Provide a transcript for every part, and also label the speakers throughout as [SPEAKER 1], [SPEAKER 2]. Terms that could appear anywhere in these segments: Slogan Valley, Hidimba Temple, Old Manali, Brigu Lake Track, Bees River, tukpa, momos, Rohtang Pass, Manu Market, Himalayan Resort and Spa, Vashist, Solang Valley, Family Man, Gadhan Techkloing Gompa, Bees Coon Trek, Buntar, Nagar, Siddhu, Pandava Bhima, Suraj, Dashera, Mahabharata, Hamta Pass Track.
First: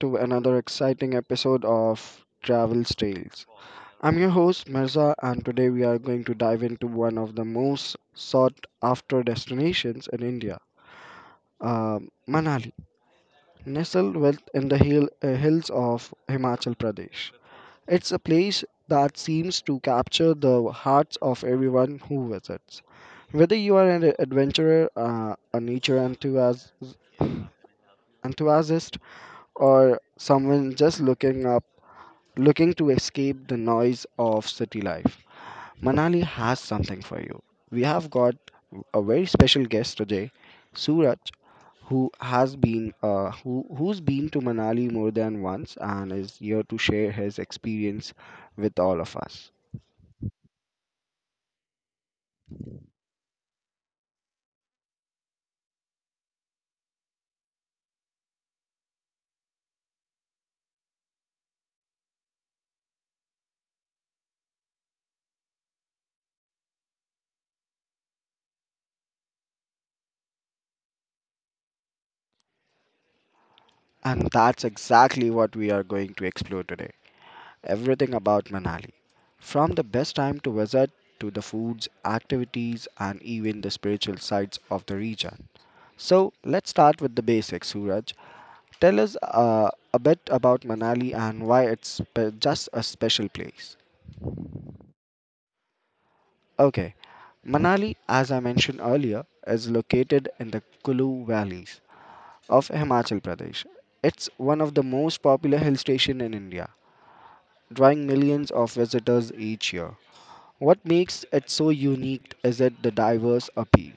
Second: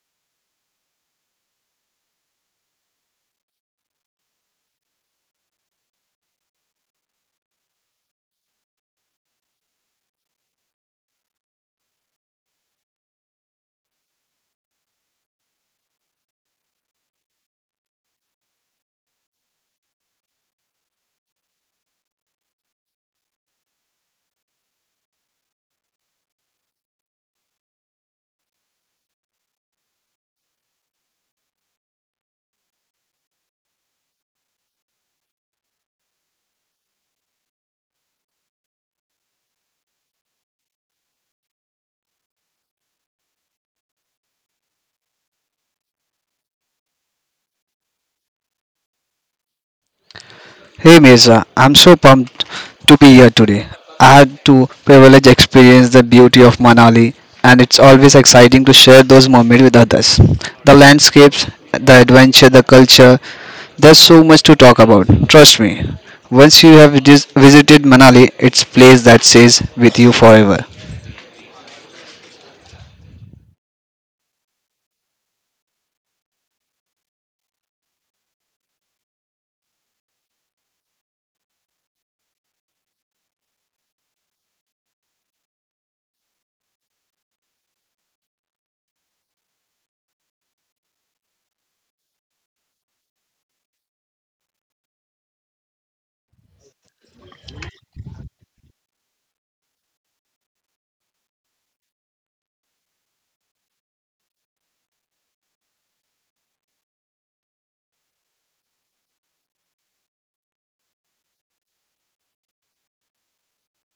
[SPEAKER 1] to another exciting episode of Travel Tales. I'm your host Mirza, and today we are going to dive into one of the most sought after destinations in India, Manali, nestled within the hills of Himachal Pradesh. It's a place that seems to capture the hearts of everyone who visits. Whether you are an a nature enthusiast, or someone just looking up Looking to escape the noise of city life, Manali has something for you. We have got a very special guest today, Suraj, who has been who who's been to Manali more than once and is here to share his experience with all of us.
[SPEAKER 2] Hey Mirza, I'm so pumped to be here today. I had to privilege experience the beauty of Manali, and it's always exciting to share those moments with others. The landscapes, the adventure, the culture, there's so much to talk about. Trust me. Once you have visited Manali, it's place that stays with you forever.
[SPEAKER 1] And that's exactly what we are going to explore today. Everything about Manali, from the best time to visit to the foods, activities, and even the spiritual sites of the region. So let's start with the basics, Suraj. Tell us a bit about Manali and why it's just a special place. Okay, Manali, as I mentioned earlier, is located in the Kulu valleys of Himachal Pradesh. It's one of the most popular hill stations in India, drawing millions of visitors each year. What makes it so unique is that the diverse appeal.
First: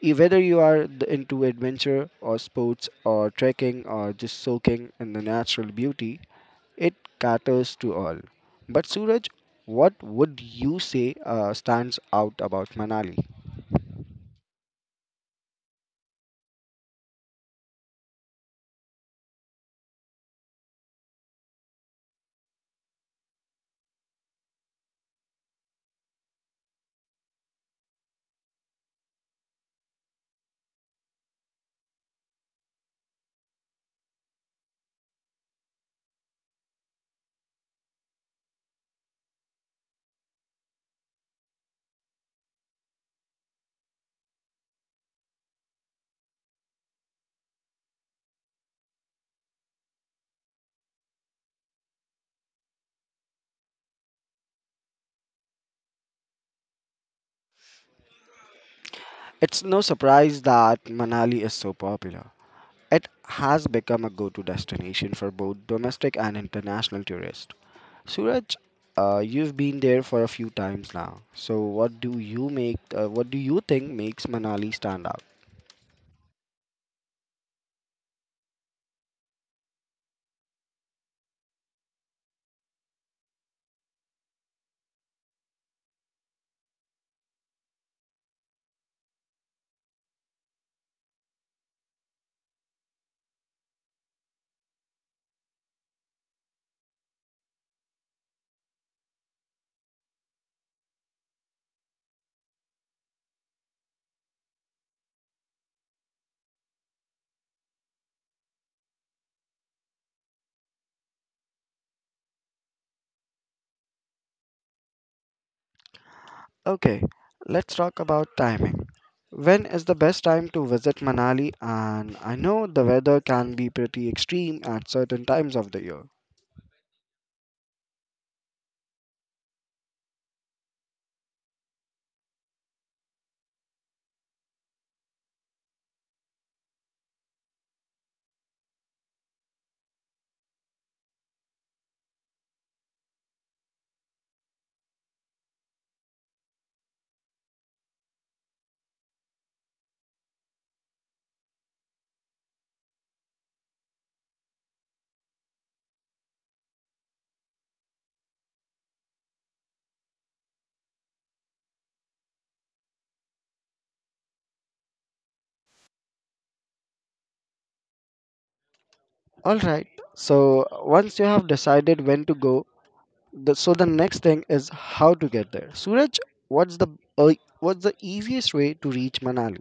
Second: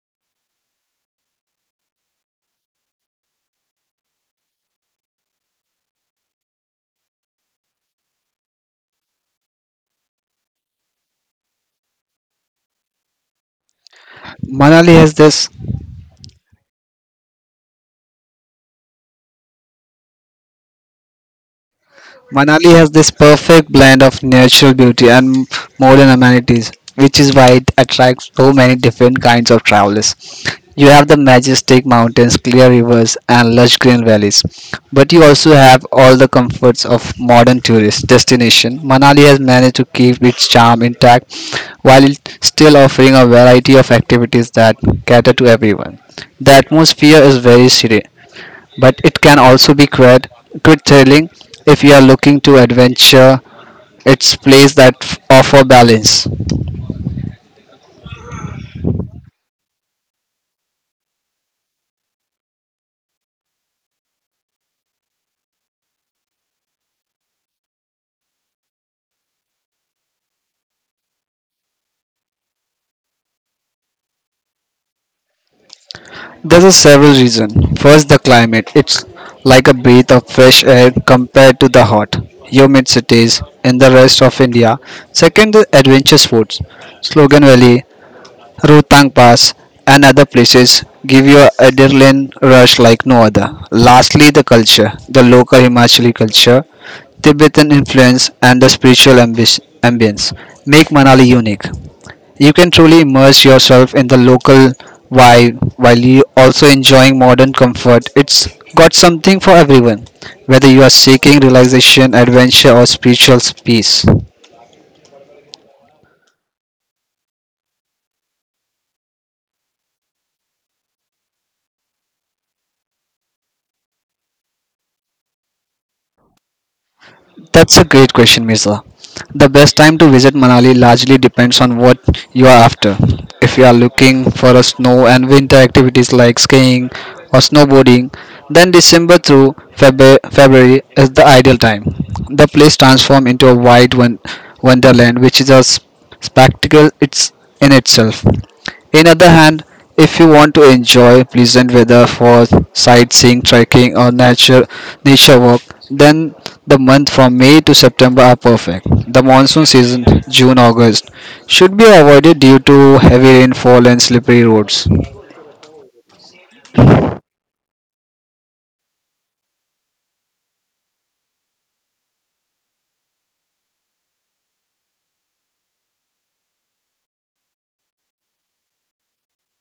[SPEAKER 1] Whether you are into adventure or sports or trekking or just soaking in the natural beauty, it caters to all. But Suraj, what would you say stands out about Manali?
[SPEAKER 2] Manali has this Manali has this perfect blend of natural beauty and modern amenities, which is why it attracts so many different kinds of travelers. You have the majestic mountains, clear rivers, and lush green valleys, but you also have all the comforts of modern tourist destination. Manali has managed to keep its charm intact while it still offering a variety of activities that cater to everyone. The atmosphere is very serene, but it can also be quite thrilling if you are looking to adventure. It's place that offer balance.
[SPEAKER 1] It's no surprise that Manali is so popular. It has become a go to destination for both domestic and international tourists. Suraj, you've been there for a few times now. So what do you think makes Manali stand out?
[SPEAKER 2] There's a several reason. First, the climate. It's like a breath of fresh air compared to the hot, humid cities in the rest of India. Second, the adventure sports. Slogan Valley, Rutang Pass, and other places give you a adrenaline rush like no other. Lastly, the culture, the local Himachali culture, Tibetan influence, and the spiritual ambience make Manali unique. You can truly immerse yourself in the local vibe while you also enjoying modern comfort. It's got something for everyone, whether you are seeking relaxation, adventure, or spiritual peace.
[SPEAKER 1] Okay, let's talk about timing. When is the best time to visit Manali? And I know the weather can be pretty extreme at certain times of the year.
[SPEAKER 2] That's a great question, Mirza. The best time to visit Manali largely depends on what you are after. If you are looking for a snow and winter activities like skiing or snowboarding, then December through February is the ideal time. The place transforms into a wide wonderland, which is a spectacle it's in itself. In other hand, if you want to enjoy pleasant weather for sightseeing, trekking, or nature walk, then the months from May to September are perfect. The monsoon season, June August, should be avoided due to heavy rainfall and slippery roads.
[SPEAKER 1] All right. So once you have decided when to go, the next thing is how to get there. Suraj, what's the uh, what's the easiest way to reach Manali?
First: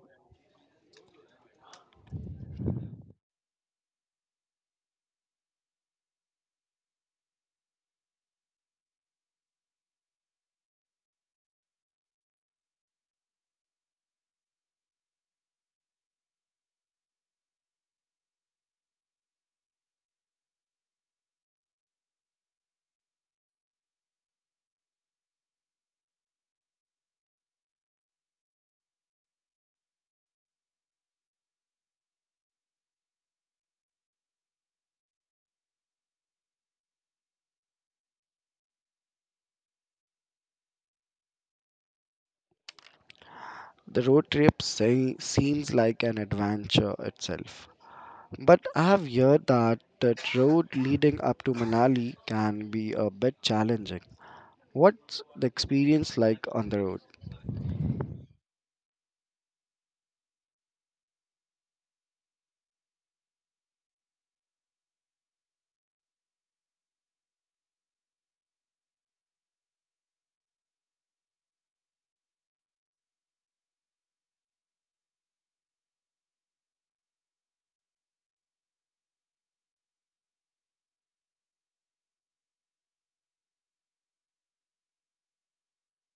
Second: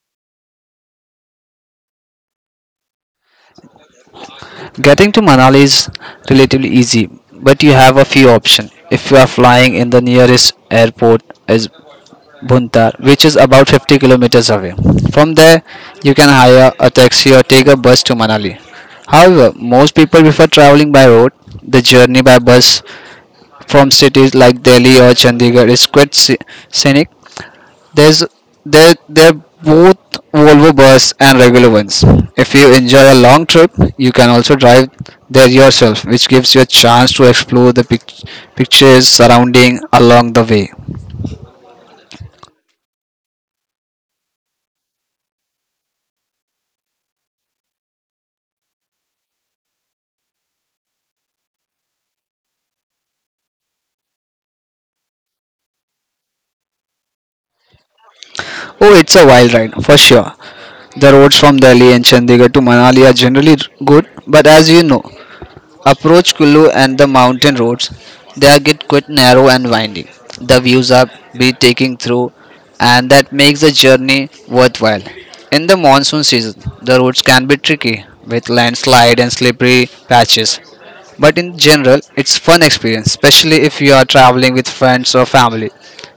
[SPEAKER 2] Getting to Manali is relatively easy, but you have a few options. If you are flying in the nearest airport is Buntar, which is about 50 kilometers away. From there, you can hire a taxi or take a bus to Manali. However, most people prefer traveling by road. The journey by bus from cities like Delhi or Chandigarh is quite scenic. There's there they're both Volvo bus and regular ones. If you enjoy a long trip, you can also drive there yourself, which gives you a chance to explore the pictures surrounding along the way.
[SPEAKER 1] The road trip seems like an adventure itself, but I have heard that the road leading up to Manali can be a bit challenging. What's the experience like on the road?
[SPEAKER 2] Oh, it's a wild ride for sure. The roads from Delhi and Chandigarh to Manali are generally good, but as you know, Approach Kullu and the mountain roads. They are get quite narrow and winding. The views are breathtaking through, and that makes the journey worthwhile. In the monsoon season, the roads can be tricky with landslide and slippery patches. But in general, it's fun experience, especially if you are traveling with friends or family.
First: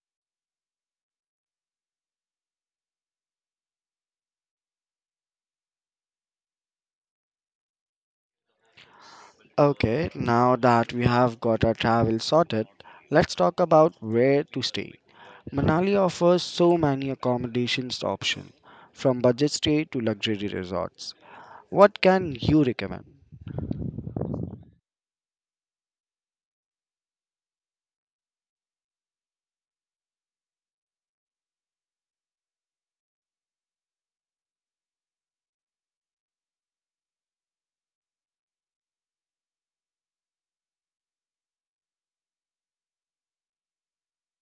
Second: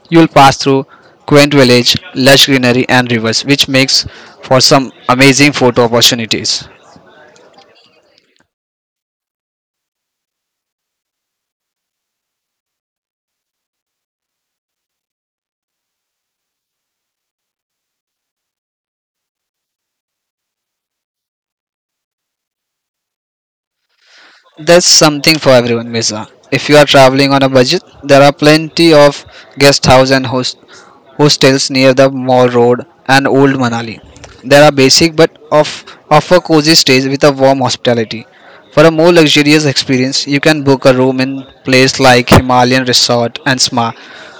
[SPEAKER 2] You'll pass through quaint village, lush greenery and rivers, which makes for some amazing photo opportunities.
[SPEAKER 1] Okay, now that we have got our travel sorted, let's talk about where to stay. Manali offers so many accommodations options, from budget stay to luxury resorts. What can you recommend?
[SPEAKER 2] That's something for everyone, Mirza. If you are traveling on a budget, there are plenty of guest house and host hostels near the Mall Road and Old Manali. There are basic but of offer cozy stays with a warm hospitality. For a more luxurious experience, you can book a room in place like Himalayan Resort and Spa.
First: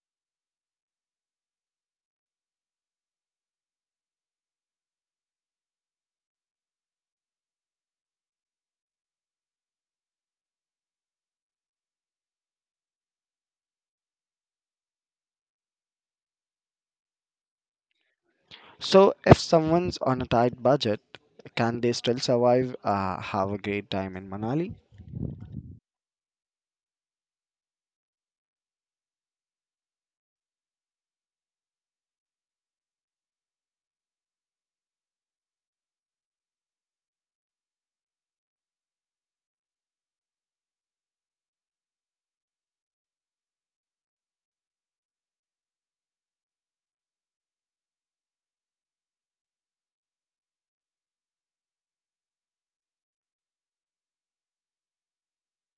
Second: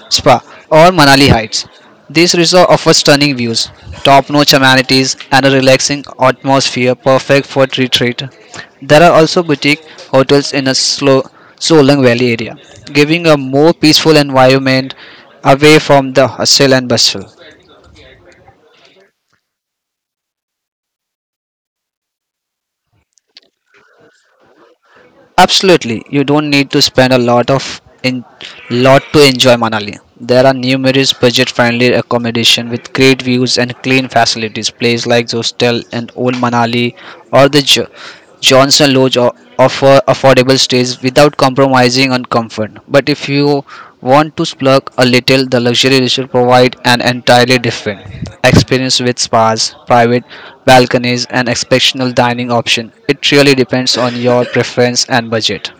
[SPEAKER 2] Spa or Manali Heights. This resort offers stunning views, top-notch amenities, and a relaxing atmosphere perfect for retreat. There are also boutique hotels in a slow Solang Valley area, giving a more peaceful environment away from the hustle and bustle.
[SPEAKER 1] So, if someone's on a tight budget, can they still have a great time in Manali?
[SPEAKER 2] Absolutely, you don't need to spend a lot of in lot to enjoy Manali. There are numerous budget-friendly accommodation with great views and clean facilities. Places like Hostel and Old Manali or the Johnson Lodge offer affordable stays without compromising on comfort. But if you want to splurge a little? The luxury resort provides an entirely different experience with spas, private balconies, and exceptional dining options. It really depends on your preference and budget.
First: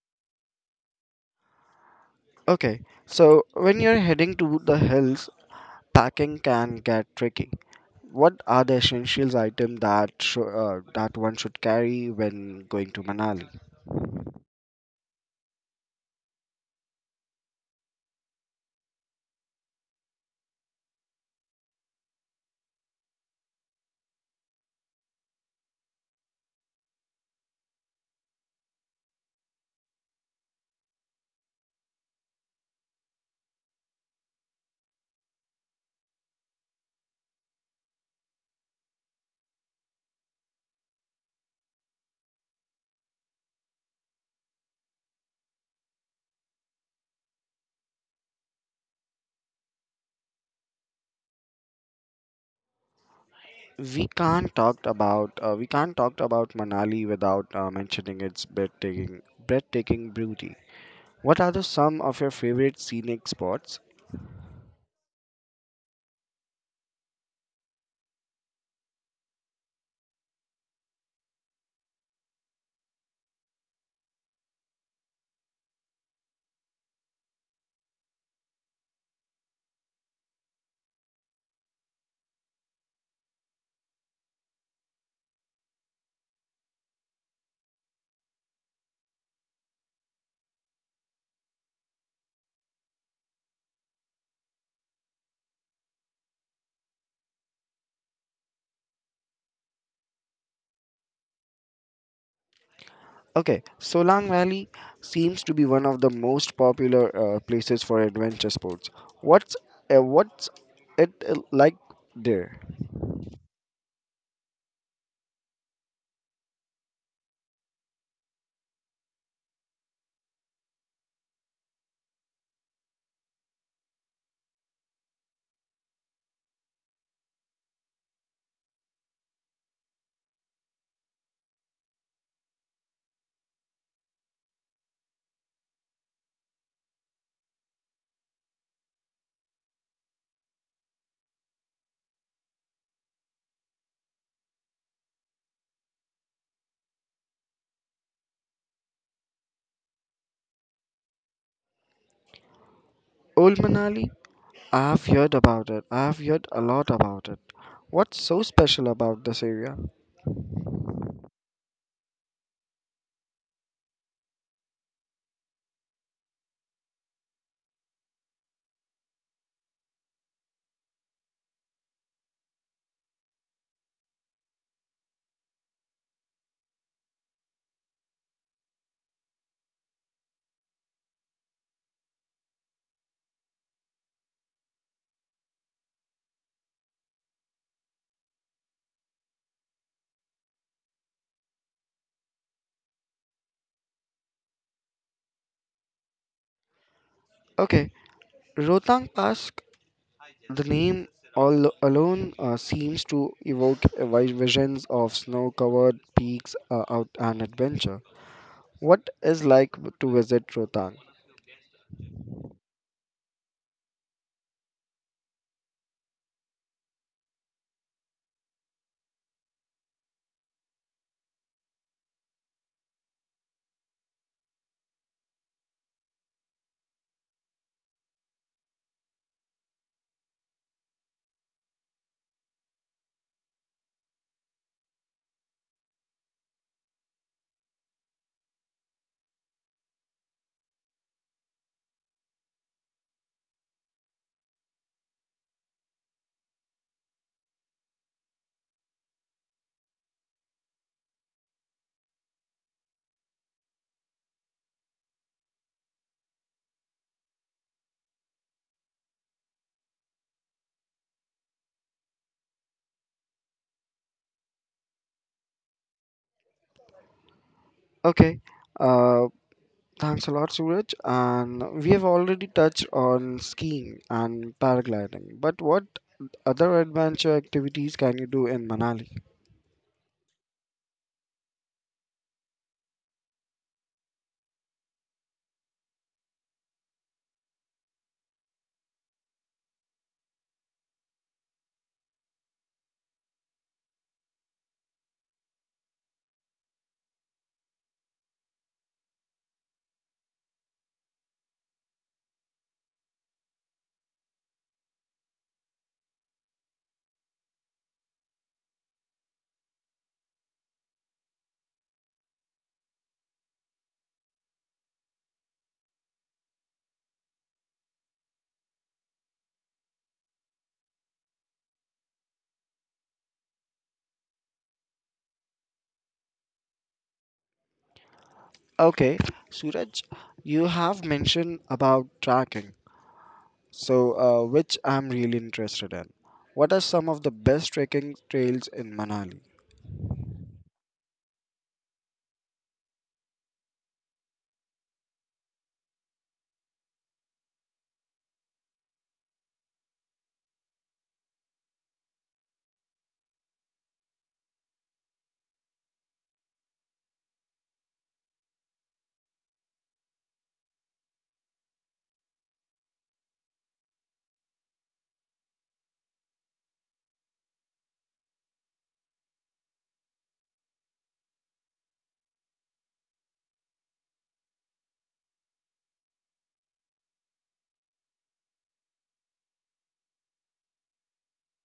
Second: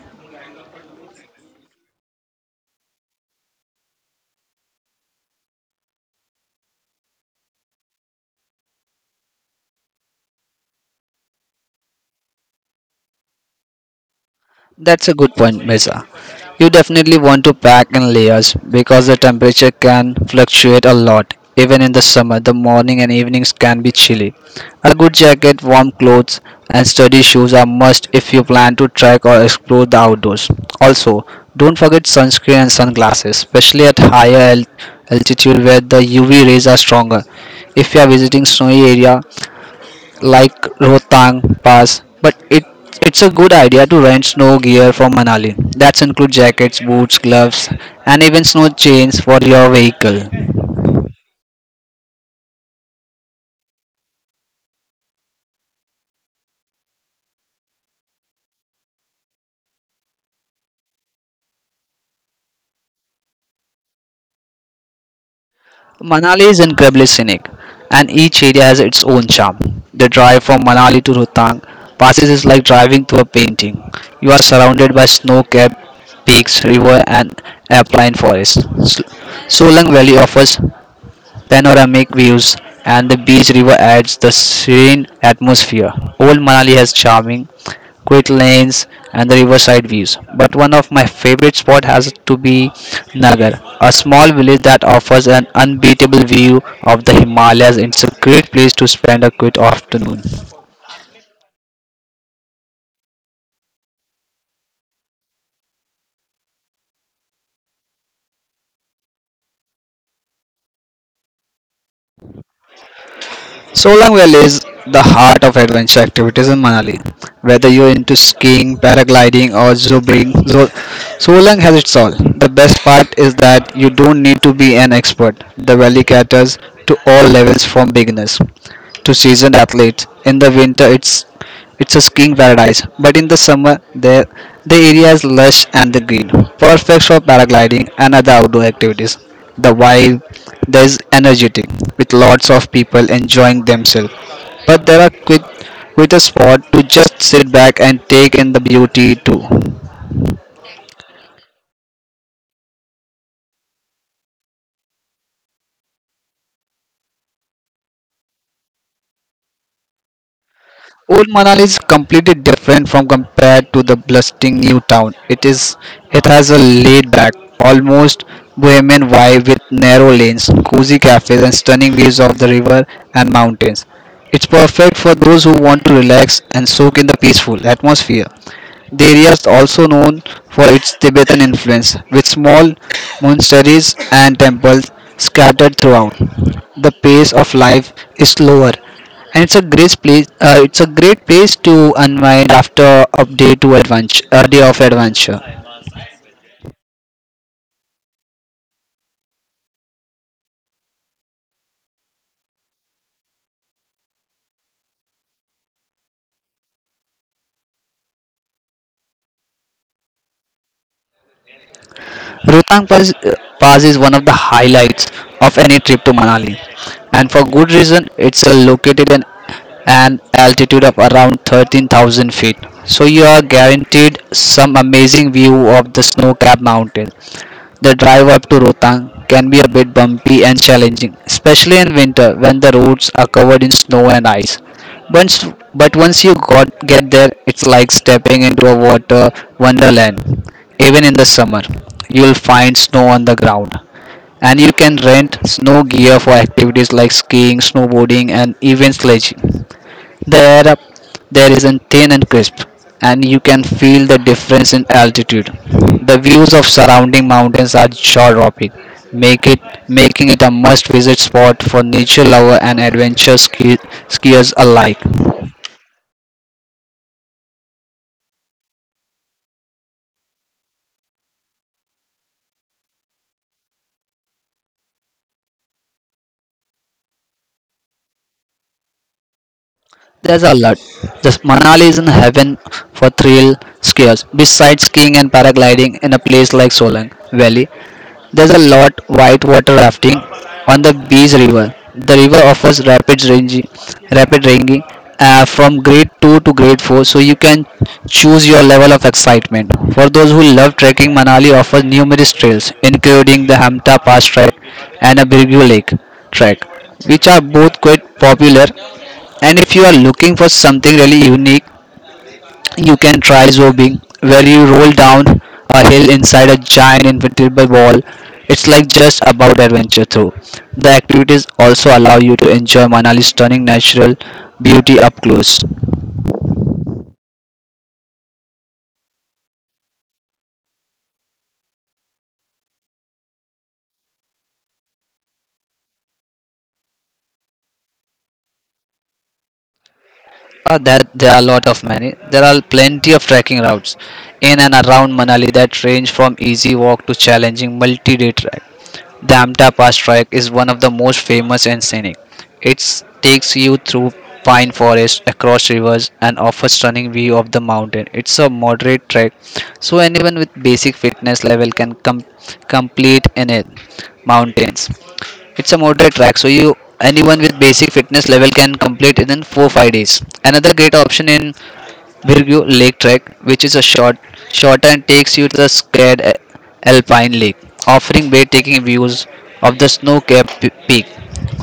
[SPEAKER 1] Okay, so when you're heading to the hills, packing can get tricky. What are the essentials items that one should carry when going to Manali?
[SPEAKER 2] That's a good point, Mesa. You definitely want to pack in layers because the temperature can fluctuate a lot. Even in the summer, the morning and evenings can be chilly. A good jacket, warm clothes, and sturdy shoes are must if you plan to trek or explore the outdoors. Also, don't forget sunscreen and sunglasses, especially at higher altitude where the UV rays are stronger. If you are visiting snowy area, like Rohtang Pass, but it's a good idea to rent snow gear from Manali. That's include jackets, boots, gloves, and even snow chains for your vehicle.
[SPEAKER 1] We can't talk about Manali without mentioning its breathtaking beauty. What are the some of your favorite scenic spots?
[SPEAKER 2] Manali is incredibly scenic, and each area has its own charm. The drive from Manali to Rohtang passes is like driving through a painting. You are surrounded by snow-capped peaks, river, and alpine forests. Solang Valley offers panoramic views, and the beach river adds the serene atmosphere. Old Manali has charming, quiet lanes, and the riverside views. But one of my favorite spots has to be Nagar, a small village that offers an unbeatable view of the Himalayas. It's a great place to spend a quiet afternoon.
[SPEAKER 1] Okay, Solang Valley seems to be one of the most popular places for adventure sports. What's what's it like there?
[SPEAKER 2] Solang Valley is the heart of adventure activities in Manali. Whether you're into skiing, paragliding, or Solang has its all. The best part is that you don't need to be an expert. The valley caters to all levels from beginners to seasoned athletes. In the winter, it's a skiing paradise, but in the summer there the area is lush and the green, perfect for paragliding and other outdoor activities. The vibe there is energetic, with lots of people enjoying themselves. But there are quick with a spot to just sit back and take in the beauty too.
[SPEAKER 1] Old Manali? I've heard about it. I've heard a lot about it. What's so special about this area?
[SPEAKER 2] Old Manali is completely different from compared to the bustling new town. It has a laid back, almost bohemian vibe with narrow lanes, cozy cafes and stunning views of the river and mountains. It's perfect for those who want to relax and soak in the peaceful atmosphere. The area is also known for its Tibetan influence, with small monasteries and temples scattered throughout. The pace of life is slower, and it's a great place to unwind after a day of adventure.
[SPEAKER 1] Okay, Rotang Pass. The name all alone seems to evoke a visions of snow-covered peaks out and adventure. What is like to visit Rohtang?
[SPEAKER 2] Rotang Pass, Pass is one of the highlights of any trip to Manali, and for good reason. It's located in an altitude of around 13,000 feet, so you are guaranteed some amazing view of the snow-capped mountains. The drive up to Rohtang can be a bit bumpy and challenging, especially in winter when the roads are covered in snow and ice. Once, once you get there, it's like stepping into a water wonderland. Even in the summer, you'll find snow on the ground, and you can rent snow gear for activities like skiing, snowboarding, and even sledging. The air up there isn't thin and crisp, and you can feel the difference in altitude. The views of surrounding mountains are jaw-dropping, make it making it a must-visit spot for nature lover and adventure skiers alike.
[SPEAKER 1] Okay, uh, thanks a lot, Suraj. And we have already touched on skiing and paragliding, but what other adventure activities can you do in Manali?
[SPEAKER 2] There's a lot. This Manali is in heaven for thrill skiers. Besides skiing and paragliding in a place like Solang Valley, there's a lot white water rafting on the Bees River. The river offers rapid ranging from grade 2 to grade 4 so you can choose your level of excitement. For those who love trekking, Manali offers numerous trails including the Hamta Pass Track and a Brigu Lake Track, which are both quite popular. And if you are looking for something really unique, you can try zorbing, where you roll down a hill inside a giant inflatable ball. It's like just about adventure through. The activities also allow you to enjoy Manali's stunning natural beauty up close.
[SPEAKER 1] Okay, Suraj, you have mentioned about trekking. So, which I'm really interested in. What are some of the best trekking trails in Manali?
[SPEAKER 2] There are a lot of many. There are plenty of trekking routes in and around Manali that range from easy walk to challenging multi-day treks. The Amta Pass Trek is one of the most famous and scenic. It takes you through pine forest, across rivers, and offers stunning view of the mountain. It's a moderate trek, so anyone with basic fitness level can complete in it. Mountains. It's a moderate track, so you anyone with basic fitness level can complete it in 4 5 days. Another great option in Virgo Lake Trek, which is a short and takes you to the scared alpine lake, offering breathtaking views of the snow-capped peak.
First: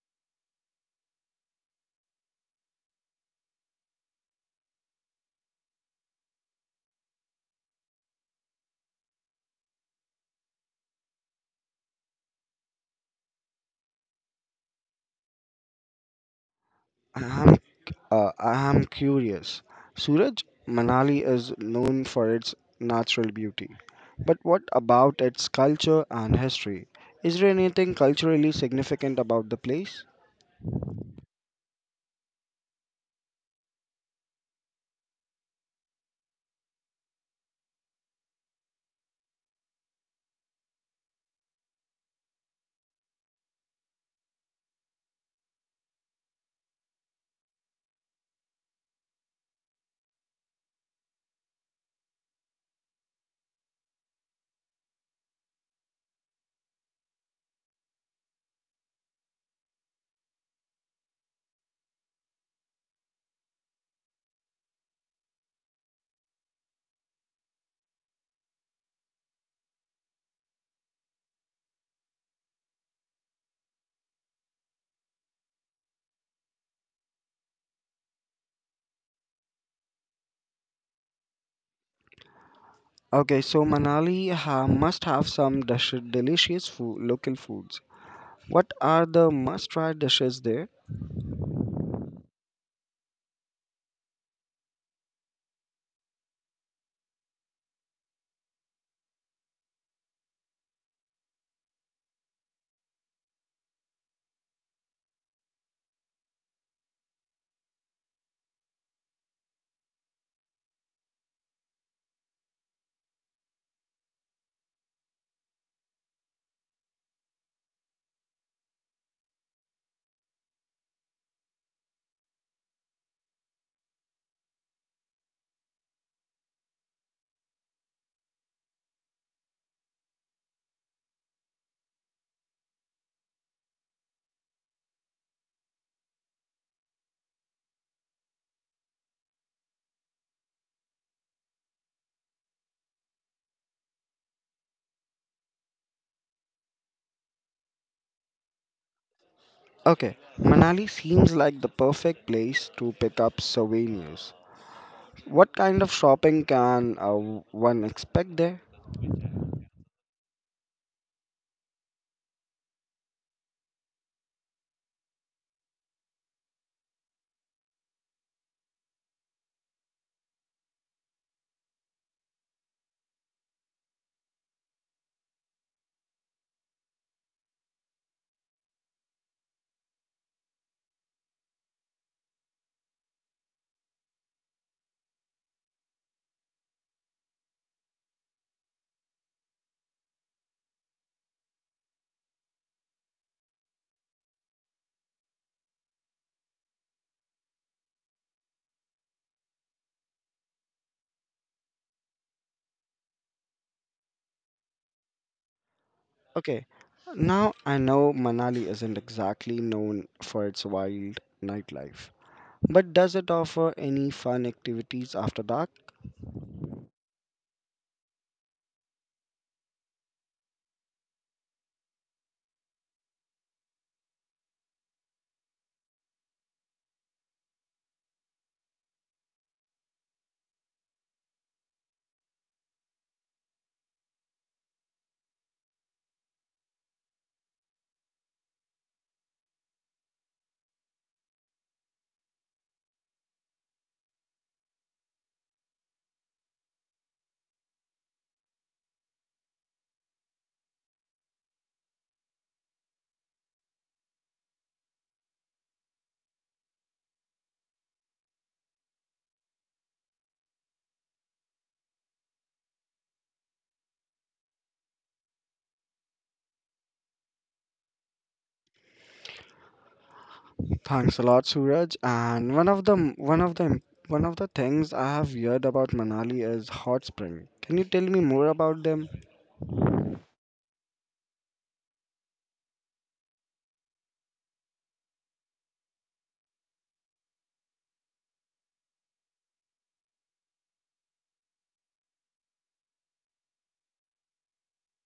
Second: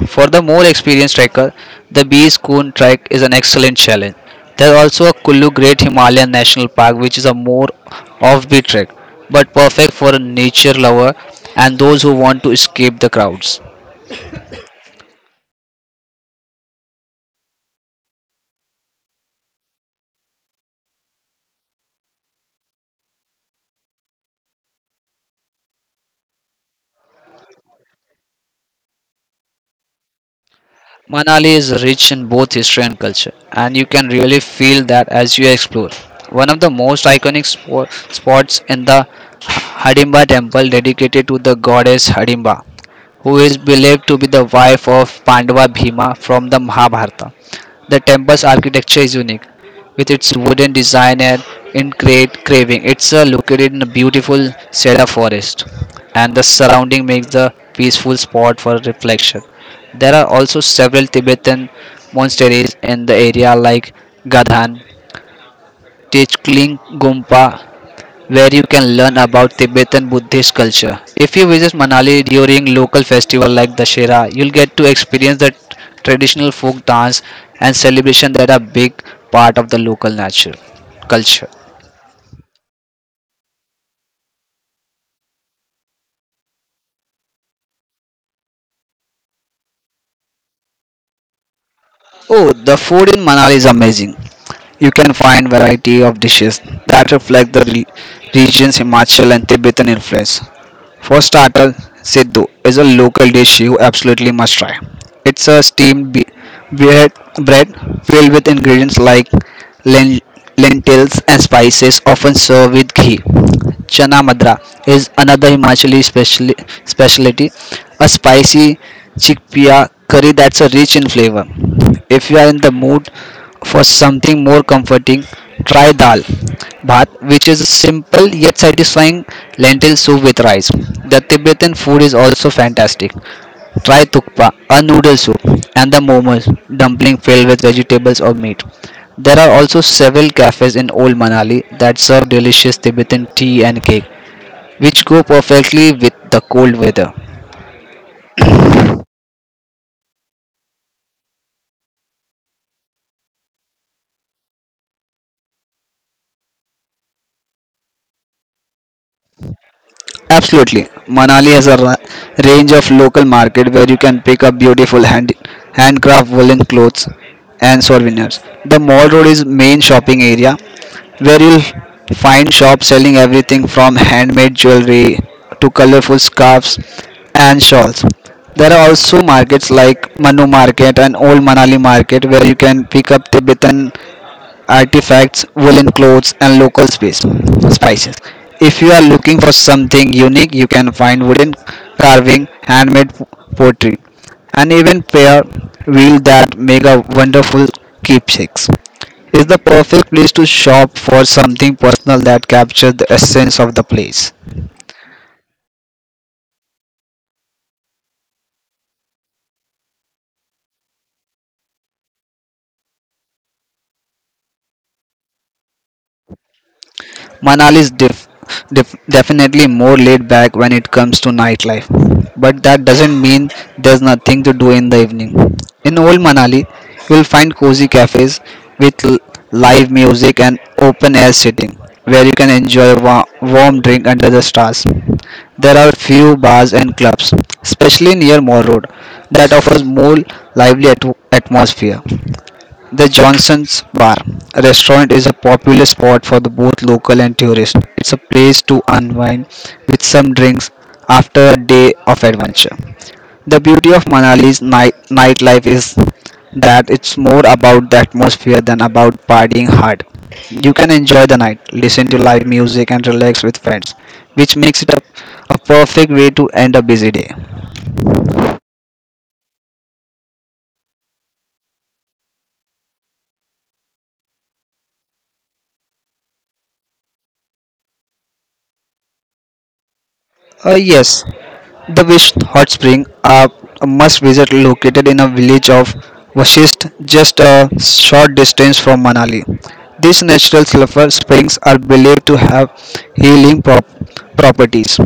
[SPEAKER 2] For the more experienced trekker, the Bees Coon Trek is an excellent challenge. There is also a Kullu Great Himalayan National Park, which is a more offbeat trek, but perfect for a nature lover and those who want to escape the crowds.
[SPEAKER 1] I'm, I'm curious. Suraj, Manali is known for its natural beauty. But what about its culture and history? Is there anything culturally significant about the place?
[SPEAKER 2] Manali is rich in both history and culture, and you can really feel that as you explore. One of the most iconic spots in the Hadimba temple dedicated to the goddess Hadimba who is believed to be the wife of Pandava Bhima from the Mahabharata. The temple's architecture is unique with its wooden design and intricate carving. It's located in a beautiful cedar forest, and the surrounding makes the peaceful spot for reflection. There are also several Tibetan monasteries in the area, like Gadhan, Tejkling Gumpa, where you can learn about Tibetan Buddhist culture. If you visit Manali during local festival like Dashera, you'll get to experience the traditional folk dance and celebration that are big part of the local nature culture.
[SPEAKER 1] Okay, so Manali must have some delicious food, local foods. What are the must try dishes there?
[SPEAKER 2] Oh, the food in Manali is amazing. You can find variety of dishes that reflect the region's Himachal and Tibetan influence. For starter, Siddhu is a local dish you absolutely must try. It's a steamed bread, bread filled with ingredients like len- lentils and spices, often served with ghee. Chana madra is another Himachali specialty, a spicy chickpea curry that's a rich in flavor. If you are in the mood for something more comforting, try dal bhat, which is a simple yet satisfying lentil soup with rice. The Tibetan food is also fantastic. Try tukpa, a noodle soup, and the momos, dumpling filled with vegetables or meat. There are also several cafes in Old Manali that serve delicious Tibetan tea and cake, which go perfectly with the cold weather.
[SPEAKER 1] Okay, Manali seems like the perfect place to pick up souvenirs. What kind of shopping can one expect there?
[SPEAKER 2] Absolutely. Manali has a range of local market where you can pick up beautiful handcraft woolen clothes and souvenirs. The mall road is main shopping area where you'll find shops selling everything from handmade jewelry to colorful scarves and shawls. There are also markets like Manu Market and Old Manali Market where you can pick up Tibetan artifacts, woolen clothes, and local space spices. If you are looking for something unique, you can find wooden carving, handmade pottery, and even pair wheel that make a wonderful keepsakes. It's the perfect place to shop for something personal that captures the essence of the place.
[SPEAKER 1] Okay, now I know Manali isn't exactly known for its wild nightlife, but does it offer any fun activities after dark?
[SPEAKER 2] Manali is definitely more laid back when it comes to nightlife, but that doesn't mean there's nothing to do in the evening. In old Manali, you'll find cozy cafes with live music and open air sitting where you can enjoy a warm drink under the stars. There are few bars and clubs, especially near Mall Road, that offers more lively atmosphere. The Johnson's Bar restaurant is a popular spot for the both local and tourists. It's a place to unwind with some drinks after a day of adventure. The beauty of Manali's nightlife is that it's more about the atmosphere than about partying hard. You can enjoy the night, listen to live music, and relax with friends, which makes it a perfect way to end a busy day.
[SPEAKER 1] Thanks a lot, Suraj. And one of the one of the one of the things I have heard about Manali is hot spring. Can you tell me more about them?
[SPEAKER 2] Yes, the Visht Hot Spring are a must visit located in a village of Vashist just a short distance from Manali. These natural sulfur springs are believed to have healing properties.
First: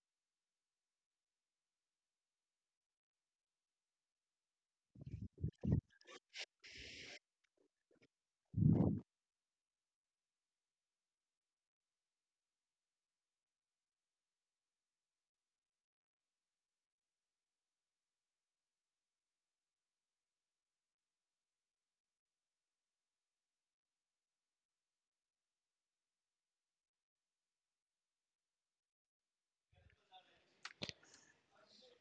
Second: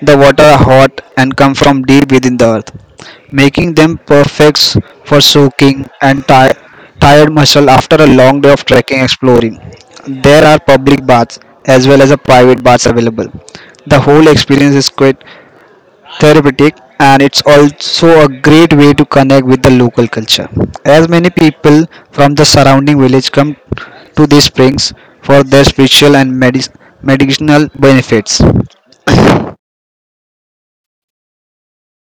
[SPEAKER 2] The water are hot and come from deep within the earth, making them perfect for soaking and tired muscle after a long day of trekking exploring. There are public baths as well as a private baths available. The whole experience is quite therapeutic and it's also a great way to connect with the local culture as many people from the surrounding village come to these springs for their spiritual and medicinal benefits.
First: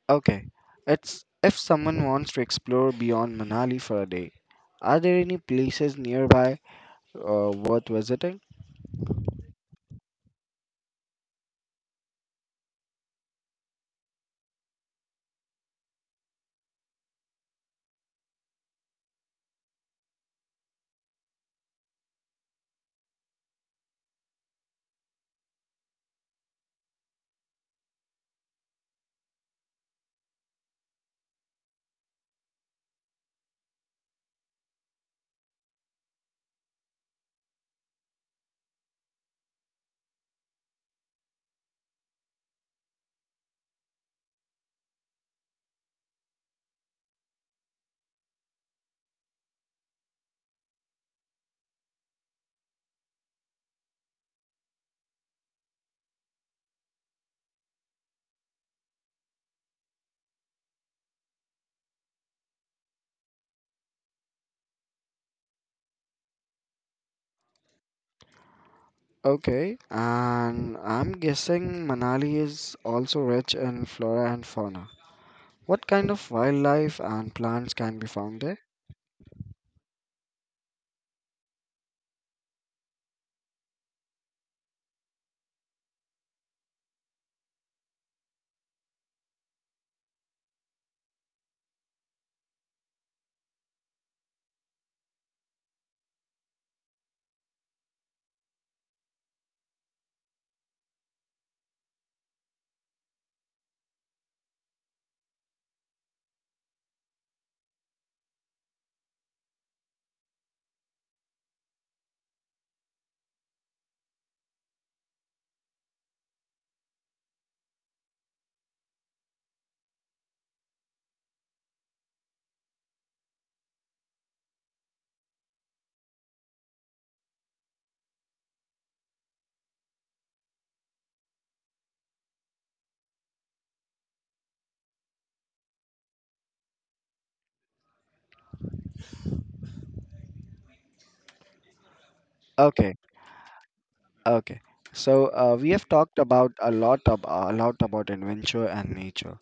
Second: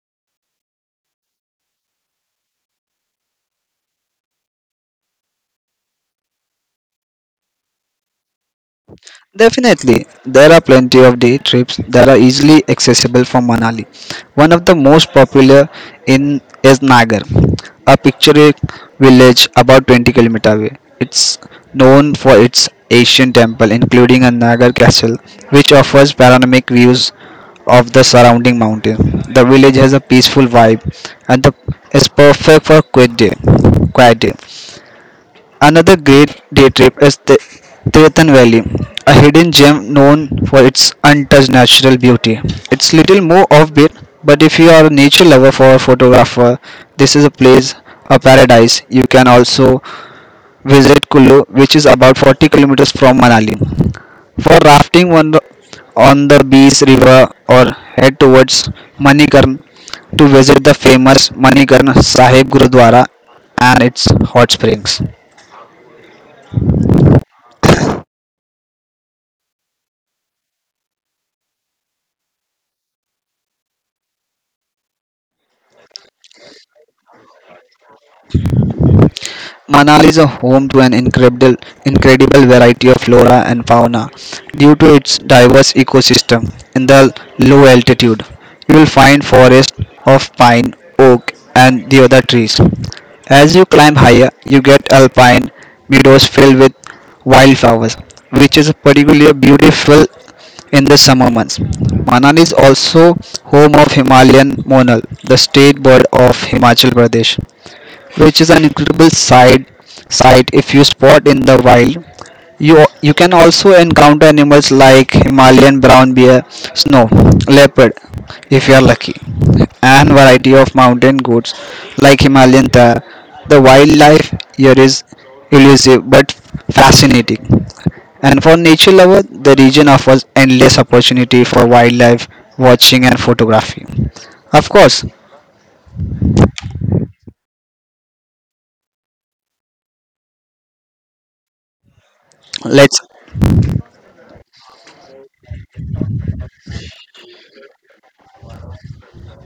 [SPEAKER 1] Okay, it's if someone wants to explore beyond Manali for a day, are there any places nearby worth visiting?
[SPEAKER 2] Definitely, there are plenty of day trips that are easily accessible from Manali. One of the most popular in is Nagar, a picturesque village about 20 kilometers away. It's known for its ancient temple, including a Nagar castle, which offers panoramic views of the surrounding mountain. The village has a peaceful vibe and the, is perfect for quiet day. Quiet day. Another great day trip is the Tirathan Valley, a hidden gem known for its untouched natural beauty. It's little more offbeat, but if you are a nature lover or a photographer, this is a place, a paradise. You can also visit Kullu, which is about 40 kilometers from Manali. For rafting on the Bees River or head towards Manikarn to visit the famous Manikarn Sahib Gurudwara and its hot springs.
[SPEAKER 1] Okay, and I'm guessing Manali is also rich in flora and fauna. What kind of wildlife and plants can be found there?
[SPEAKER 2] Manali is a home to an incredible variety of flora and fauna due to its diverse ecosystem. In the low altitude, you will find forests of pine, oak, and the other trees. As you climb higher, you get alpine meadows filled with wildflowers, which is particularly beautiful in the summer months. Manali is also home of Himalayan monal, the state bird of Himachal Pradesh which is an incredible sight if you spot in the wild. You can also encounter animals like Himalayan brown bear, snow leopard, if you are lucky, and variety of mountain goats like Himalayan thar. The wildlife here is elusive but fascinating. And for nature lovers, the region offers endless opportunity for wildlife watching and photography. Of course,
[SPEAKER 1] Okay,
[SPEAKER 2] let's
[SPEAKER 1] okay. So we have talked about a lot about adventure and nature.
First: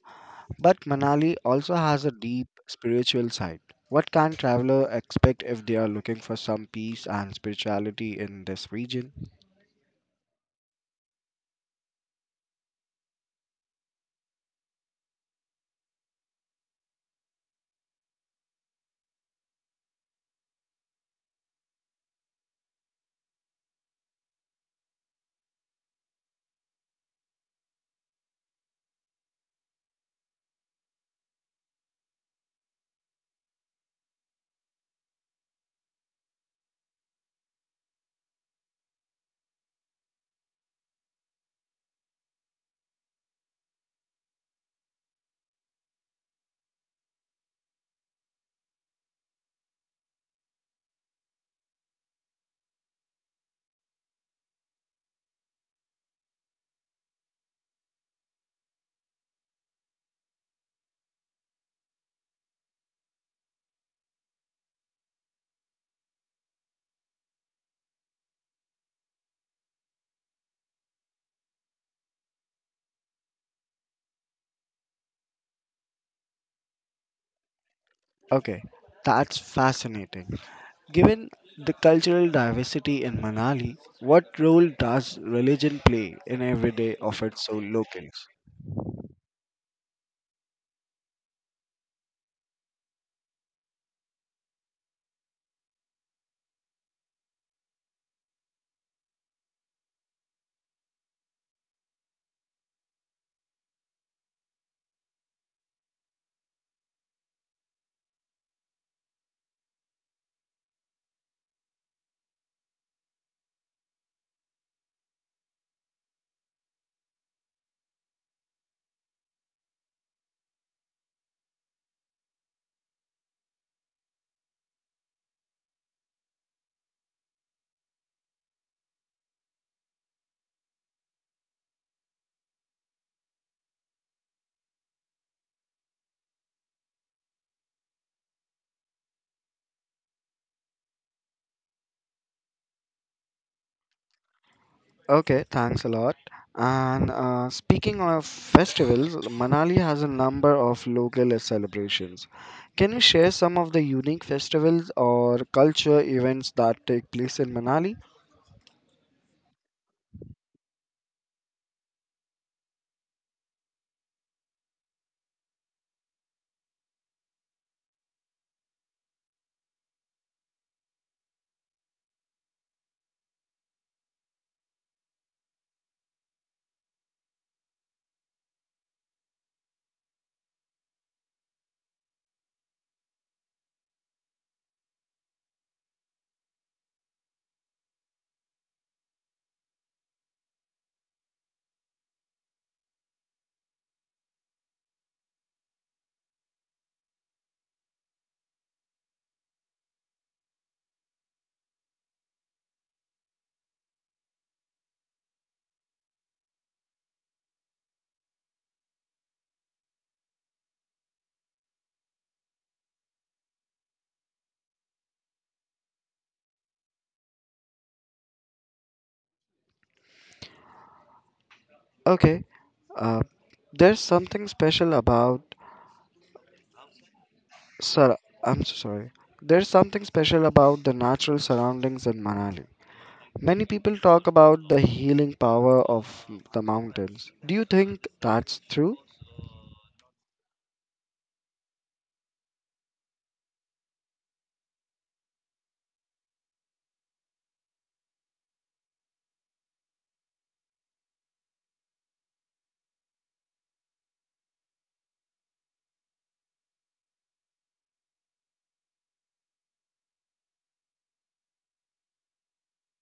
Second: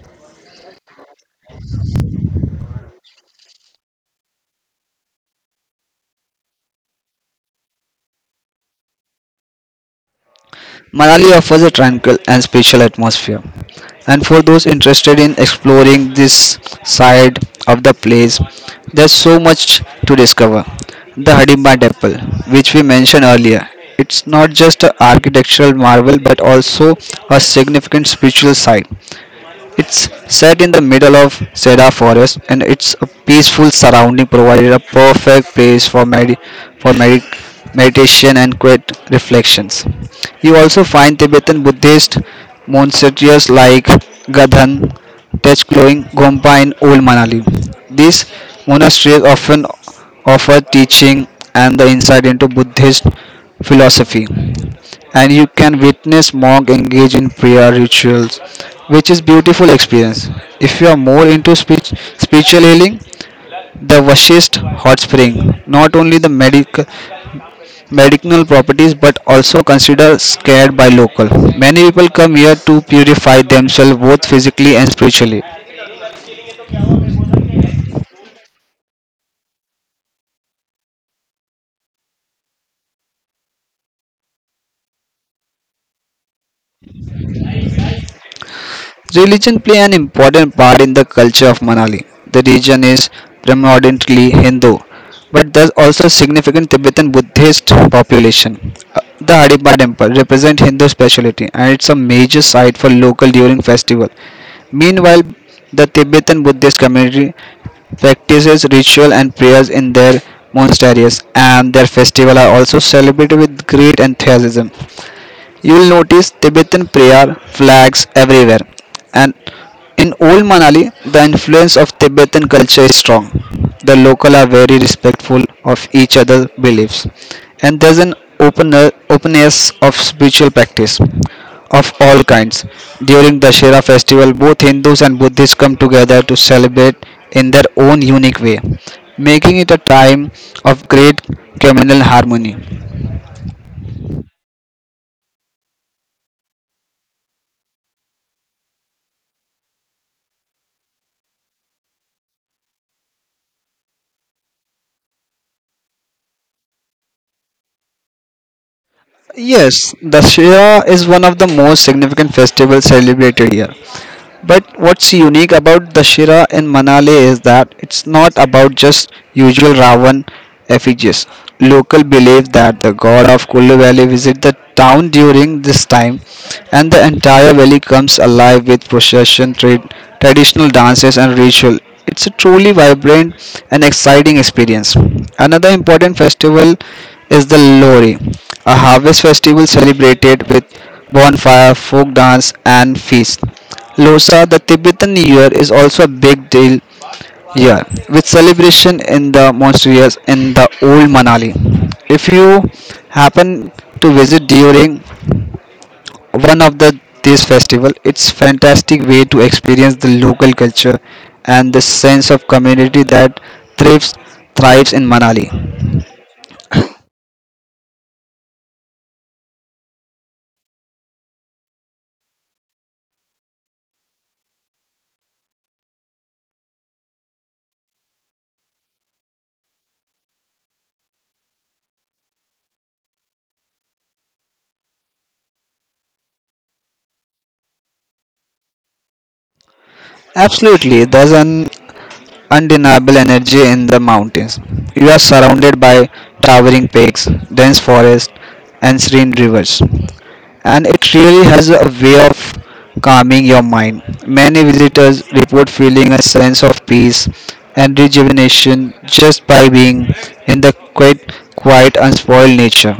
[SPEAKER 1] But Manali also has a deep spiritual side. What can traveler expect if they are looking for some peace and spirituality in this region?
[SPEAKER 2] Manali offers a tranquil and spatial atmosphere, and for those interested in exploring this side of the place, there's so much to discover. The Hidimba Temple, which we mentioned earlier, it's not just an architectural marvel but also a significant spiritual site. It's set in the middle of cedar forest and it's a peaceful surrounding provided a perfect place for for medi- meditation and quiet reflections. You also find Tibetan Buddhist monasteries like Gadhan, Techkloing, Gompa and Old Manali. These monasteries often offer teaching and the insight into Buddhist philosophy and you can witness monk engage in prayer rituals, which is beautiful experience. If you are more into spiritual healing, the Vashist hot spring, not only the medicinal properties but also considered scared by local. Many people come here to purify themselves both physically and spiritually.
[SPEAKER 1] Okay, that's fascinating. Given the cultural diversity in Manali, what role does religion play in everyday of its own locals?
[SPEAKER 2] Religion play an important part in the culture of Manali. The region is predominantly Hindu, but there's also a significant Tibetan Buddhist population. The Adipa temple represents Hindu speciality and it's a major site for local during festival. Meanwhile, the Tibetan Buddhist community practices ritual and prayers in their monasteries and their festival are also celebrated with great enthusiasm. You will notice Tibetan prayer flags everywhere, and in old Manali, the influence of Tibetan culture is strong. The local are very respectful of each other's beliefs, and there's an open openness of spiritual practice of all kinds. During Dashera festival, both Hindus and Buddhists come together to celebrate in their own unique way, making it a time of great communal harmony.
[SPEAKER 1] Okay, thanks a lot. And speaking of festivals, Manali has a number of local celebrations. Can you share some of the unique festivals or culture events that take place in Manali?
[SPEAKER 2] Yes, Dussehra is one of the most significant festivals celebrated here. But what's unique about Dashera in Manali is that it's not about just usual Ravan effigies. Local believe that the god of Kulu Valley visit the town during this time, and the entire valley comes alive with procession, traditional dances, and ritual. It's a truly vibrant and exciting experience. Another important festival is the Lori, a harvest festival celebrated with bonfire, folk dance, and feast. Losar, the Tibetan New Year, is also a big deal here, with celebration in the monasteries in the old Manali. If you happen to visit during one of the this festival, it's fantastic way to experience the local culture and the sense of community that thrives thrives in Manali.
[SPEAKER 1] Okay, uh, there's something special about. Sir, I'm so sorry. There's something special about the natural surroundings in Manali. Many people talk about the healing power of the mountains. Do you think that's true?
[SPEAKER 2] Absolutely, there's an undeniable energy in the mountains. You are surrounded by towering peaks, dense forests, and serene rivers and it really has a way of calming your mind. Many visitors report feeling a sense of peace and rejuvenation just by being in the quiet unspoiled nature.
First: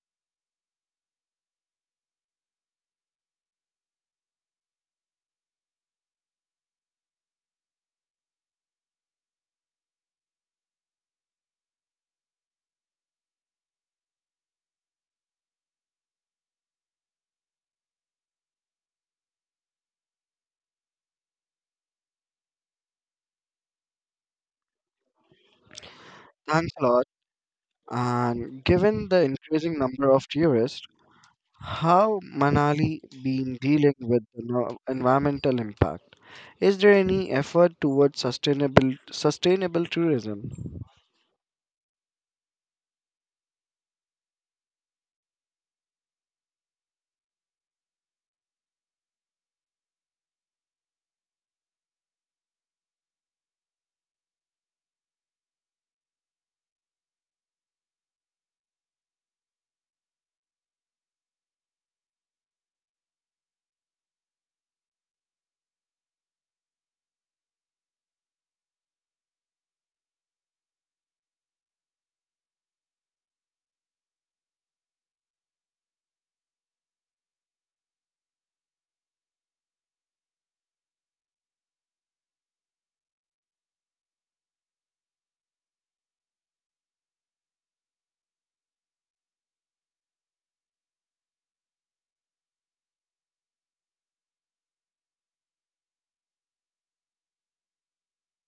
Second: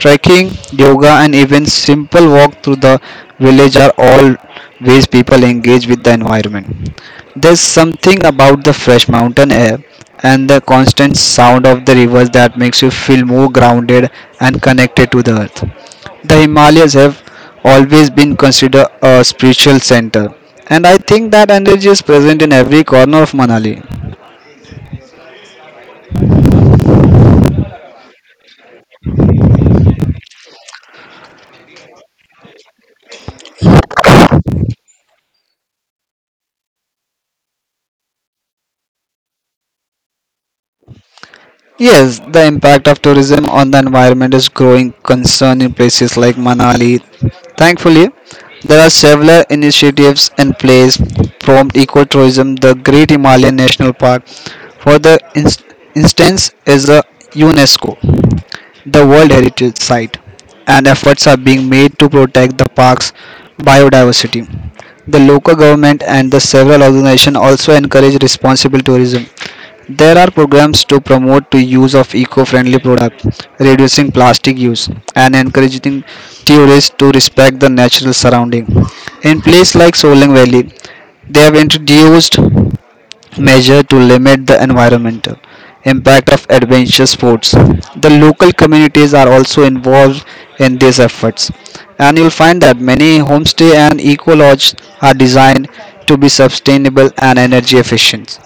[SPEAKER 2] Trekking, yoga, and even simple walk through the village are all ways people engage with the environment. There's something about the fresh mountain air and the constant sound of the rivers that makes you feel more grounded and connected to the earth. The Himalayas have always been considered a spiritual center, and I think that energy is present in every corner of Manali.
[SPEAKER 1] Thanks a lot. And given the increasing number of tourists, how Manali been dealing with the environmental impact? Is there any effort towards sustainable tourism?
[SPEAKER 2] Yes, the impact of tourism on the environment is growing concern in places like Manali. Thankfully, there are several initiatives in place from ecotourism. The Great Himalayan National Park, for instance, is the UNESCO the World Heritage Site, and efforts are being made to protect the park's biodiversity. The local government and the several organizations also encourage responsible tourism. There are programs to promote the use of eco-friendly products, reducing plastic use, and encouraging tourists to respect the natural surrounding. In places like Solang Valley, they have introduced measures to limit the environmental impact of adventure sports. The local communities are also involved in these efforts, and you'll find that many homestay and eco lodges are designed to be sustainable and energy efficient.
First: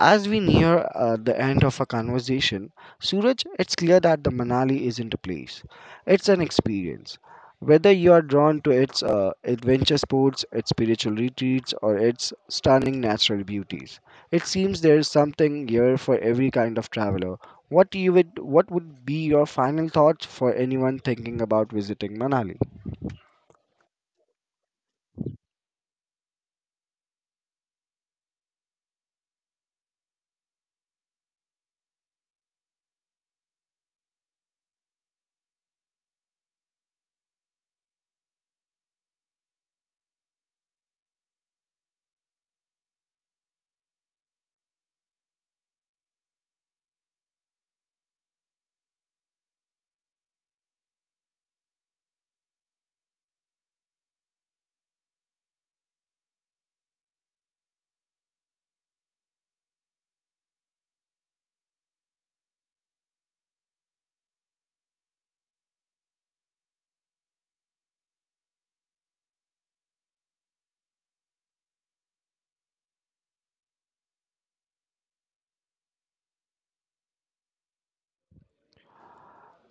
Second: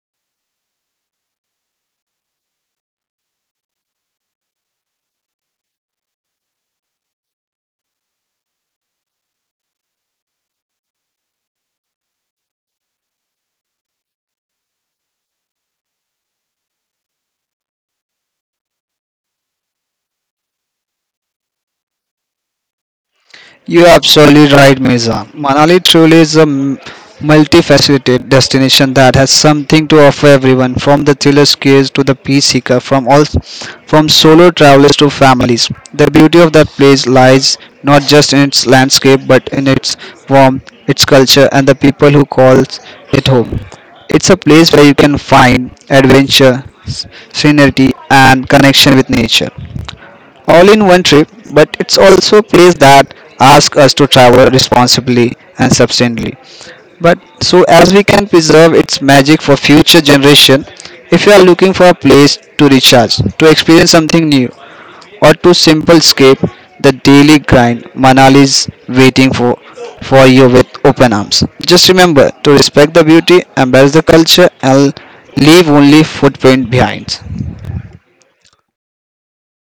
[SPEAKER 1] As we near the end of our conversation, Suraj, it's clear that the Manali isn't a place. It's an experience. Whether you are drawn to its adventure sports, its spiritual retreats, or its stunning natural beauties, it seems there is something here for every kind of traveler. What would be your final thoughts for anyone thinking about visiting Manali?
[SPEAKER 2] You're absolutely right, Mizan. Manali truly is a multifaceted destination that has something to offer everyone, from the thriller skiers to the peace seeker, from solo travelers to families. The beauty of that place lies not just in its landscape, but in its warmth, its culture, and the people who call it home. It's a place where you can find adventure, serenity, and connection with nature all in one trip, but it's also a place that asks us to travel responsibly and sustainably. But so as we can preserve its magic for future generation, if you are looking for a place to recharge, to experience something new, or to simple escape the daily grind, Manali is waiting for you with open arms. Just remember to respect the beauty, embrace the culture, and leave only footprint behind.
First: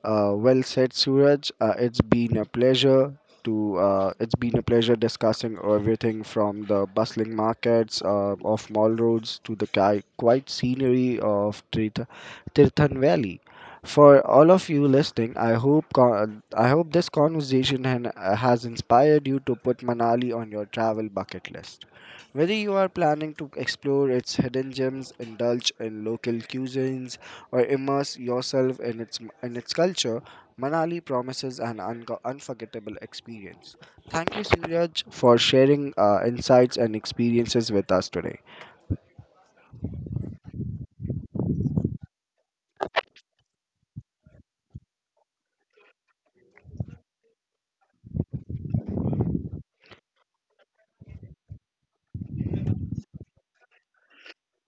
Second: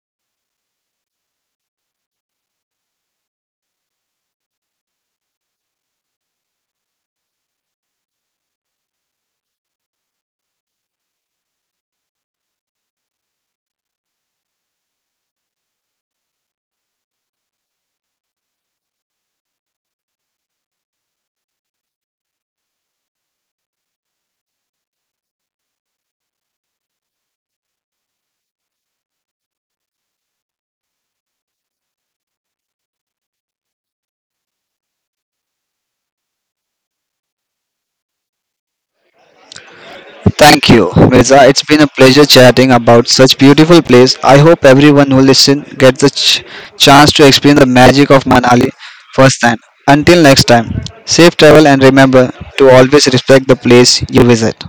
[SPEAKER 1] Well said, Suraj. It's been a pleasure discussing everything from the bustling markets of mall roads to the quiet scenery of Tirthan Valley. For all of you listening, I hope this conversation has inspired you to put Manali on your travel bucket list. Whether you are planning to explore its hidden gems, indulge in local cuisines, or immerse yourself in its culture, Manali promises an unforgettable experience. Thank you, Suraj, for sharing insights and experiences with us today.
[SPEAKER 2] Thank you, Mirza. It's been a pleasure chatting about such beautiful place. I hope everyone who listen gets the chance to experience the magic of Manali firsthand. Until next time, safe travel and remember to always respect the place you visit.